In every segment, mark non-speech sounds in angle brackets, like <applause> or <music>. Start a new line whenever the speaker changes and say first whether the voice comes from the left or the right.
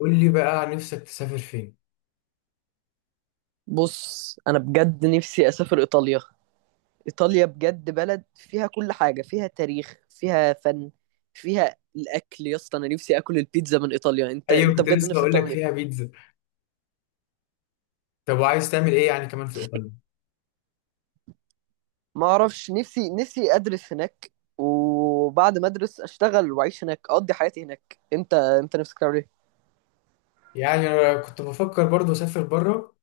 left: قول لي بقى عن نفسك، تسافر فين؟
right: بص، انا بجد نفسي اسافر ايطاليا. ايطاليا بجد بلد فيها كل حاجه، فيها تاريخ، فيها فن، فيها الاكل يا اسطى. انا نفسي اكل البيتزا من ايطاليا. انت
left: ايوه،
right: انت
left: كنت
right: بجد
left: لسه
right: نفسك
left: اقول لك
right: تعمل
left: فيها
right: ايه؟
left: بيتزا. طب وعايز تعمل ايه يعني كمان في ايطاليا؟
right: ما اعرفش. نفسي ادرس هناك، وبعد ما ادرس اشتغل واعيش هناك، اقضي حياتي هناك. انت نفسك تعمل ايه؟
left: يعني انا كنت بفكر برضو اسافر بره.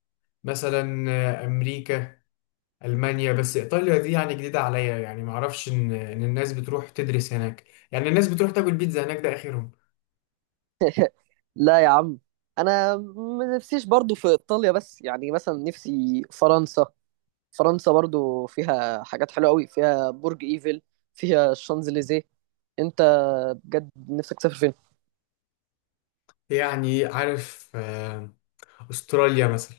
left: مثلا، امريكا. المانيا. بس ايطاليا دي يعني جديده عليا، يعني ما اعرفش ان الناس بتروح تدرس هناك. يعني الناس بتروح تاكل بيتزا هناك، ده اخرهم.
right: لا يا عم، انا ما نفسيش برضو في ايطاليا، بس يعني مثلا نفسي فرنسا. فرنسا برضو فيها حاجات حلوة قوي، فيها برج ايفل، فيها الشانزليزيه. انت بجد نفسك تسافر فين؟
left: يعني عارف، استراليا مثلا.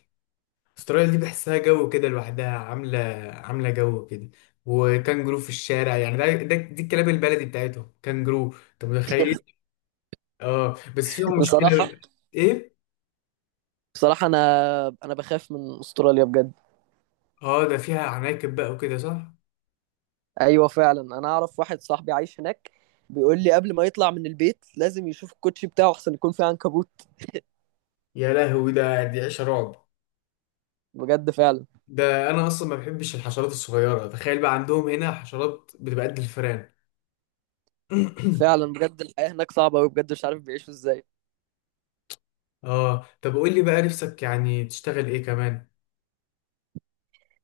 left: استراليا دي بحسها جو كده لوحدها، عامله جو كده. وكانجرو في الشارع، يعني ده, ده دي الكلاب البلدي بتاعتهم كانجرو، انت متخيل؟ اه، بس فيها
right: <laughs> بصراحة.
left: مشكلة. ايه؟
right: بصراحة انا بخاف من استراليا بجد.
left: اه، ده فيها عناكب بقى وكده، صح؟
right: ايوه فعلا، انا اعرف واحد صاحبي عايش هناك، بيقول لي قبل ما يطلع من البيت لازم يشوف الكوتشي بتاعه احسن يكون فيه عنكبوت.
left: يا لهوي، ده دي عيشة رعب.
right: بجد فعلا.
left: ده انا اصلا ما بحبش الحشرات الصغيرة، تخيل بقى عندهم هنا حشرات بتبقى قد الفئران. <clears throat>
right: فعلا بجد الحياة هناك صعبة قوي، بجد مش عارف بيعيشوا ازاي.
left: اه، طب قول لي بقى، نفسك يعني تشتغل ايه كمان؟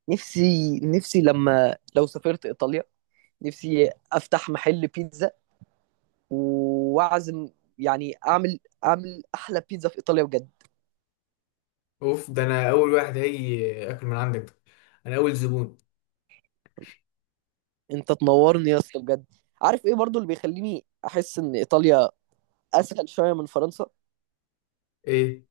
right: نفسي لو سافرت ايطاليا، نفسي افتح محل بيتزا، واعزم، يعني اعمل احلى بيتزا في ايطاليا بجد.
left: اوف، ده انا اول واحد هيجي اكل من عندك، ده انا اول زبون.
right: انت تنورني يا اسطى بجد. عارف ايه برضو اللي بيخليني احس ان ايطاليا اسهل شويه من فرنسا؟
left: ايه؟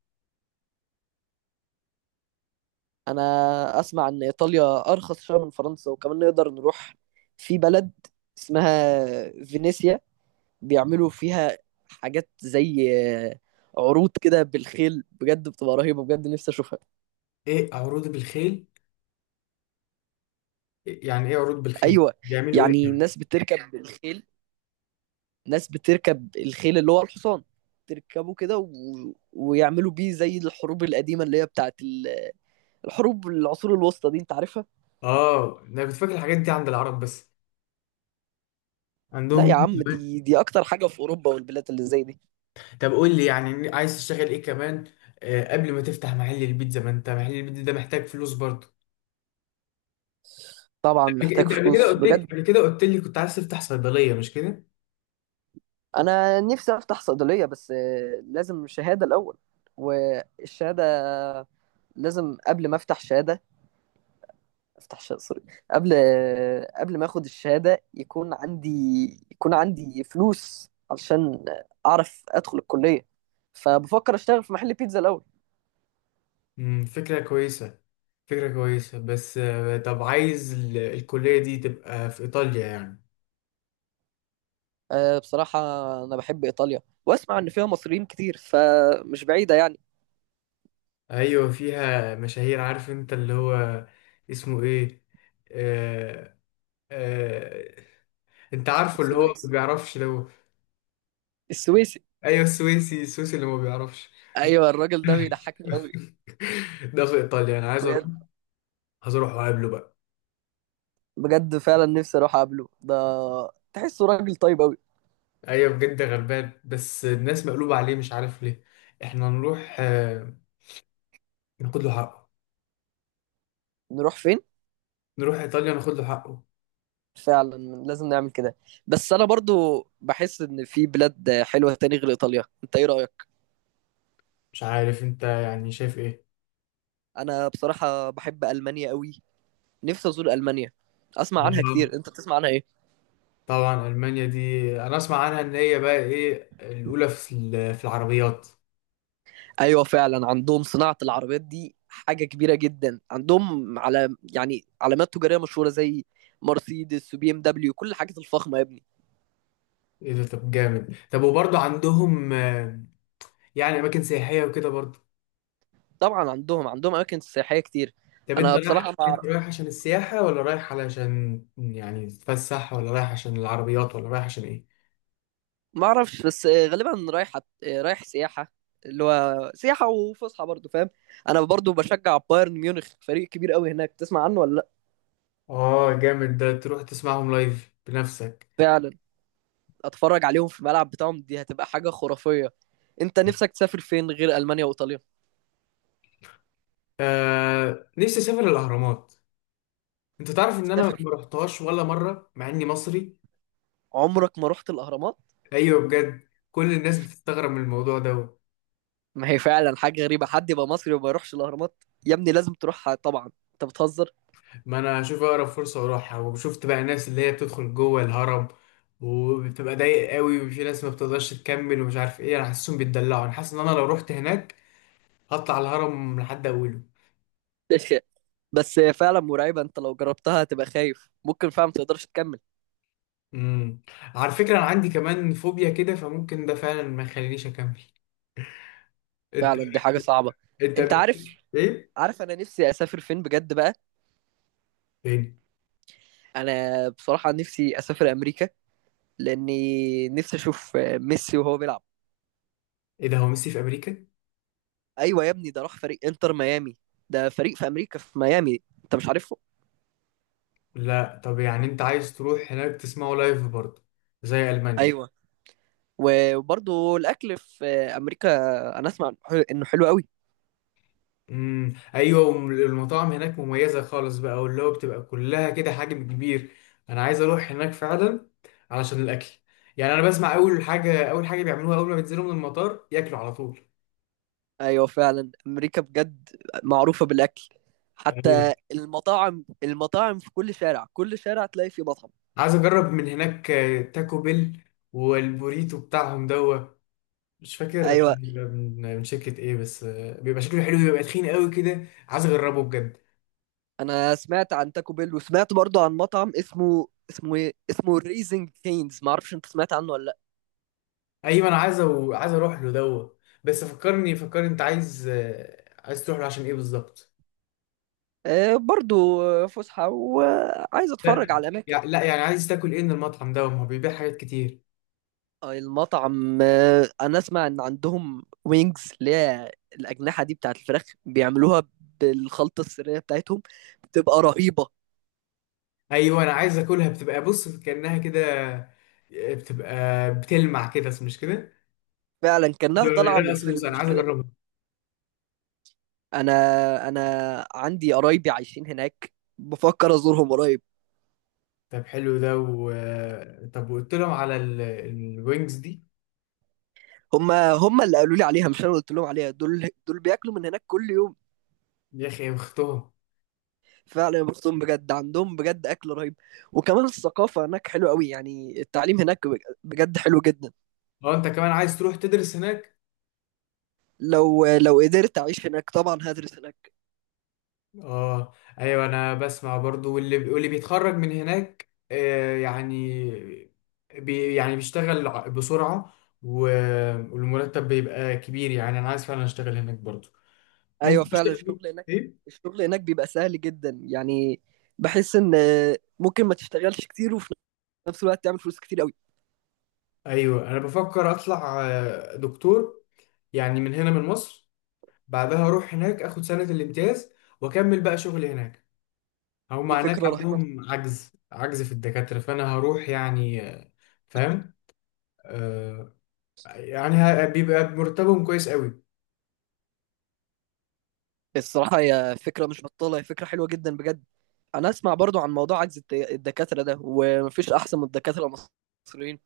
right: انا اسمع ان ايطاليا ارخص شويه من فرنسا، وكمان نقدر نروح في بلد اسمها فينيسيا، بيعملوا فيها حاجات زي عروض كده بالخيل، بجد بتبقى رهيبه، بجد نفسي اشوفها.
left: ايه عروض بالخيل؟ يعني ايه عروض بالخيل؟
right: ايوه،
left: بيعملوا
right: يعني
left: ايه؟
right: الناس بتركب بالخيل. ناس بتركب الخيل اللي هو الحصان، تركبه كده ويعملوا بيه زي الحروب القديمة اللي هي بتاعت الحروب العصور الوسطى دي، انت عارفها؟
left: اه، انا كنت فاكر الحاجات دي عند العرب بس،
right: لا يا
left: عندهم.
right: عم، دي اكتر حاجة في اوروبا والبلاد اللي زي دي.
left: طب قول لي، يعني عايز تشتغل ايه كمان؟ قبل ما تفتح محل البيتزا، ما انت محل البيتزا ده محتاج فلوس برضه.
right: طبعا محتاج
left: انت قبل كده
right: فلوس
left: قلت لي،
right: بجد.
left: كنت عايز تفتح صيدلية، مش كده؟
right: انا نفسي افتح صيدلية، بس لازم شهادة الاول. والشهادة لازم قبل ما افتح شهادة افتح شقصري، قبل قبل ما اخد الشهادة يكون عندي فلوس علشان اعرف ادخل الكلية. فبفكر اشتغل في محل بيتزا الاول.
left: فكرة كويسة، فكرة كويسة، بس طب عايز الكلية دي تبقى في إيطاليا يعني؟
right: أه، بصراحة انا بحب ايطاليا، واسمع ان فيها مصريين كتير، فمش بعيدة يعني.
left: أيوة، فيها مشاهير، عارف أنت اللي هو اسمه إيه؟ آه آه أنت عارفه اللي هو ما
right: السويس
left: بيعرفش، لو...
right: السويسي
left: أيوة، السويسي، السويسي اللي ما بيعرفش.
right: ايوه الراجل ده بيضحكني قوي.
left: ده في ايطاليا، انا عايز اروح،
right: بجد.
left: عايز اروح واقابله بقى.
right: بجد فعلا نفسي اروح اقابله ده، تحسه راجل طيب قوي.
left: ايوه بجد، غلبان، بس الناس مقلوبه عليه مش عارف ليه. احنا نروح، ناخد له حقه.
right: نروح فين؟
left: نروح ايطاليا ناخد له حقه.
right: فعلا لازم نعمل كده. بس انا برضو بحس ان في بلاد حلوه تاني غير ايطاليا، انت ايه رايك؟
left: مش عارف، انت يعني شايف ايه؟
right: انا بصراحه بحب المانيا قوي، نفسي ازور المانيا، اسمع عنها
left: طبعا.
right: كتير. انت بتسمع عنها ايه؟
left: المانيا دي انا اسمع عنها ان هي بقى ايه، الاولى في في العربيات.
right: ايوه فعلا، عندهم صناعه العربيات دي حاجه كبيره جدا عندهم، على يعني علامات تجاريه مشهوره زي مرسيدس وبي ام دبليو، كل الحاجات الفخمه يا ابني.
left: ايه ده؟ طب جامد. طب وبرضه عندهم يعني اماكن سياحيه وكده برضه؟
right: طبعا عندهم اماكن سياحيه كتير.
left: طب
right: انا بصراحه
left: انت رايح عشان السياحة، ولا رايح علشان يعني تتفسح، ولا رايح عشان العربيات، ولا رايح عشان ايه؟
right: ما اعرفش، بس غالبا رايح رايح سياحه، اللي هو سياحه وفسحه برضه، فاهم؟ انا برضه بشجع بايرن ميونخ، فريق كبير قوي هناك، تسمع عنه ولا لا؟
left: اه جامد، ده تروح تسمعهم لايف بنفسك.
right: فعلا، اتفرج عليهم في الملعب بتاعهم دي هتبقى حاجه خرافيه. انت نفسك تسافر فين غير المانيا وايطاليا؟
left: نفسي اسافر الاهرامات. انت تعرف ان انا
right: تسافر،
left: ما رحتهاش ولا مرة، مع اني مصري؟
right: عمرك ما رحت الاهرامات؟
left: ايوه بجد، كل الناس بتستغرب من الموضوع ده.
right: ما هي فعلا حاجه غريبه حد يبقى مصري وما يروحش الاهرامات. يا ابني لازم تروحها طبعا، انت بتهزر.
left: ما انا اشوف اقرب فرصة واروحها. وشفت بقى ناس اللي هي بتدخل جوه الهرم، وبتبقى ضايق قوي، وفي ناس ما بتقدرش تكمل ومش عارف ايه. انا حاسسهم بيتدلعوا، انا حاسس ان انا لو رحت هناك هطلع الهرم لحد اوله.
right: <laughs> بس هي فعلا مرعبه، انت لو جربتها هتبقى خايف، ممكن فعلا ما تقدرش تكمل.
left: امم. على فكرة، انا عندي كمان فوبيا كده، فممكن ده فعلا ما يخلينيش اكمل. انت
right: فعلا دي حاجه صعبه.
left: انت
right: انت عارف،
left: ايه؟
right: عارف انا نفسي اسافر فين بجد بقى؟
left: فين؟
right: انا بصراحة نفسي اسافر امريكا، لاني نفسي اشوف ميسي وهو بيلعب.
left: ايه ده؟ هو ميسي في امريكا؟
right: ايوه يا ابني، ده راح فريق انتر ميامي، ده فريق في امريكا في ميامي، انت مش عارفه؟
left: لا، طب يعني انت عايز تروح هناك تسمعه لايف برضه زي المانيا؟
right: ايوه. وبرضه الاكل في امريكا، انا اسمع انه حلو قوي.
left: امم، ايوه، المطاعم هناك مميزة خالص بقى، واللي هو بتبقى كلها كده حجم كبير. انا عايز اروح هناك فعلا، علشان الاكل. يعني انا بسمع، اول حاجة اول حاجة بيعملوها اول ما بينزلوا من المطار، ياكلوا على طول.
right: ايوه فعلا امريكا بجد معروفة بالاكل، حتى
left: أيوة.
right: المطاعم. المطاعم في كل شارع، كل شارع تلاقي فيه مطعم.
left: عايز اجرب من هناك تاكو بيل، والبوريتو بتاعهم دوا. مش فاكر
right: ايوه
left: بيبقى من شركة ايه، بس بيبقى شكله حلو، بيبقى تخين قوي كده، عايز اجربه بجد.
right: انا سمعت عن تاكو بيل، وسمعت برضو عن مطعم اسمه ايه، اسمه ريزنج كينز، ما اعرفش انت سمعت عنه ولا لا.
left: ايوه، انا عايز عايز اروح له دوا. بس فكرني فكرني، انت عايز تروح له عشان ايه بالظبط؟
right: آه برضو، فسحه وعايز
left: لا.
right: اتفرج على اماكن.
left: لا يعني عايز تاكل ايه من المطعم ده؟ ما هو بيبيع حاجات كتير.
right: آه، المطعم، انا اسمع ان عندهم وينجز، اللي هي الاجنحه دي بتاعت الفراخ، بيعملوها بالخلطه السريه بتاعتهم، بتبقى رهيبه.
left: ايوه، انا عايز اكلها، بتبقى بص كأنها كده، بتبقى بتلمع كده، مش كده؟
right: فعلا
left: ده
right: كانها طالعه من
left: رقص صوص،
right: الفيلم،
left: انا
right: مش
left: عايز
right: كده؟
left: اجربها.
right: انا انا عندي قرايبي عايشين هناك، بفكر ازورهم قريب.
left: طب حلو ده. طب وقلت لهم على الوينجز دي؟
right: هم اللي قالوا لي عليها، مش انا اللي قلت لهم عليها. دول بياكلوا من هناك كل يوم.
left: يا اخي، اختهم!
right: فعلا يا بختهم بجد، عندهم بجد اكل رهيب، وكمان الثقافه هناك حلوه قوي، يعني التعليم هناك بجد حلو جدا.
left: اه، انت كمان عايز تروح تدرس هناك؟
right: لو قدرت اعيش هناك طبعا هدرس هناك.
left: اه. ايوه، انا بسمع برضو، واللي بيتخرج من هناك يعني يعني بيشتغل بسرعة. و... والمرتب بيبقى كبير، يعني انا عايز فعلا اشتغل هناك برضو.
right: ايوه
left: ممكن
right: فعلا
left: اشتغل
right: الشغل هناك.
left: ايه.
right: الشغل هناك بيبقى سهل جدا، يعني بحس ان ممكن ما تشتغلش كتير وفي نفس الوقت تعمل فلوس كتير قوي.
left: ايوه، انا بفكر اطلع دكتور، يعني من هنا من مصر. بعدها اروح هناك اخد سنة الامتياز، واكمل بقى شغلي هناك. هم
right: دي
left: هناك
right: فكره رهيبه.
left: عندهم عجز في الدكاترة، فأنا هروح يعني. فاهم. آه. يعني بيبقى مرتبهم كويس قوي.
right: الصراحة هي فكرة مش بطالة، هي فكرة حلوة جدا بجد. أنا أسمع برضو عن موضوع عجز الدكاترة ده، ومفيش أحسن من الدكاترة المصريين.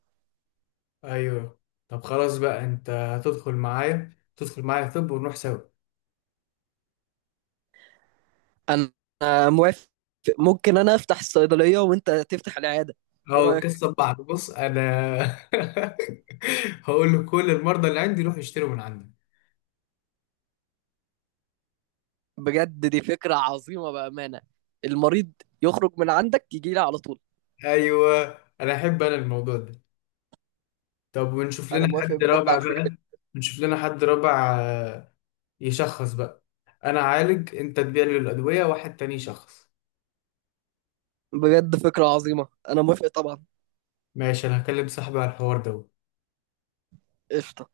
left: أيوه. طب خلاص بقى، أنت هتدخل معايا، تدخل معايا، طب ونروح سوا؟
right: أنا موافق، ممكن أنا أفتح الصيدلية وأنت تفتح العيادة. إيه
left: هو
right: رأيك؟
left: القصة ببعض، بص أنا <laughs> هقول له كل المرضى اللي عندي روح يشتروا من عندي.
right: بجد دي فكرة عظيمة بأمانة. المريض يخرج من عندك يجي لي على طول.
left: أيوه، أنا أحب أنا الموضوع ده. طب ونشوف
right: أنا
left: لنا
right: موافق
left: حد
right: بجد على
left: رابع
right: الفكرة.
left: بقى. نشوف لنا حد رابع، يشخص بقى. انا اعالج، انت تبيع لي الادويه، واحد تاني يشخص.
right: بجد فكرة عظيمة، أنا موافق طبعا.
left: ماشي، انا هكلم صاحبي على الحوار ده.
right: قشطة.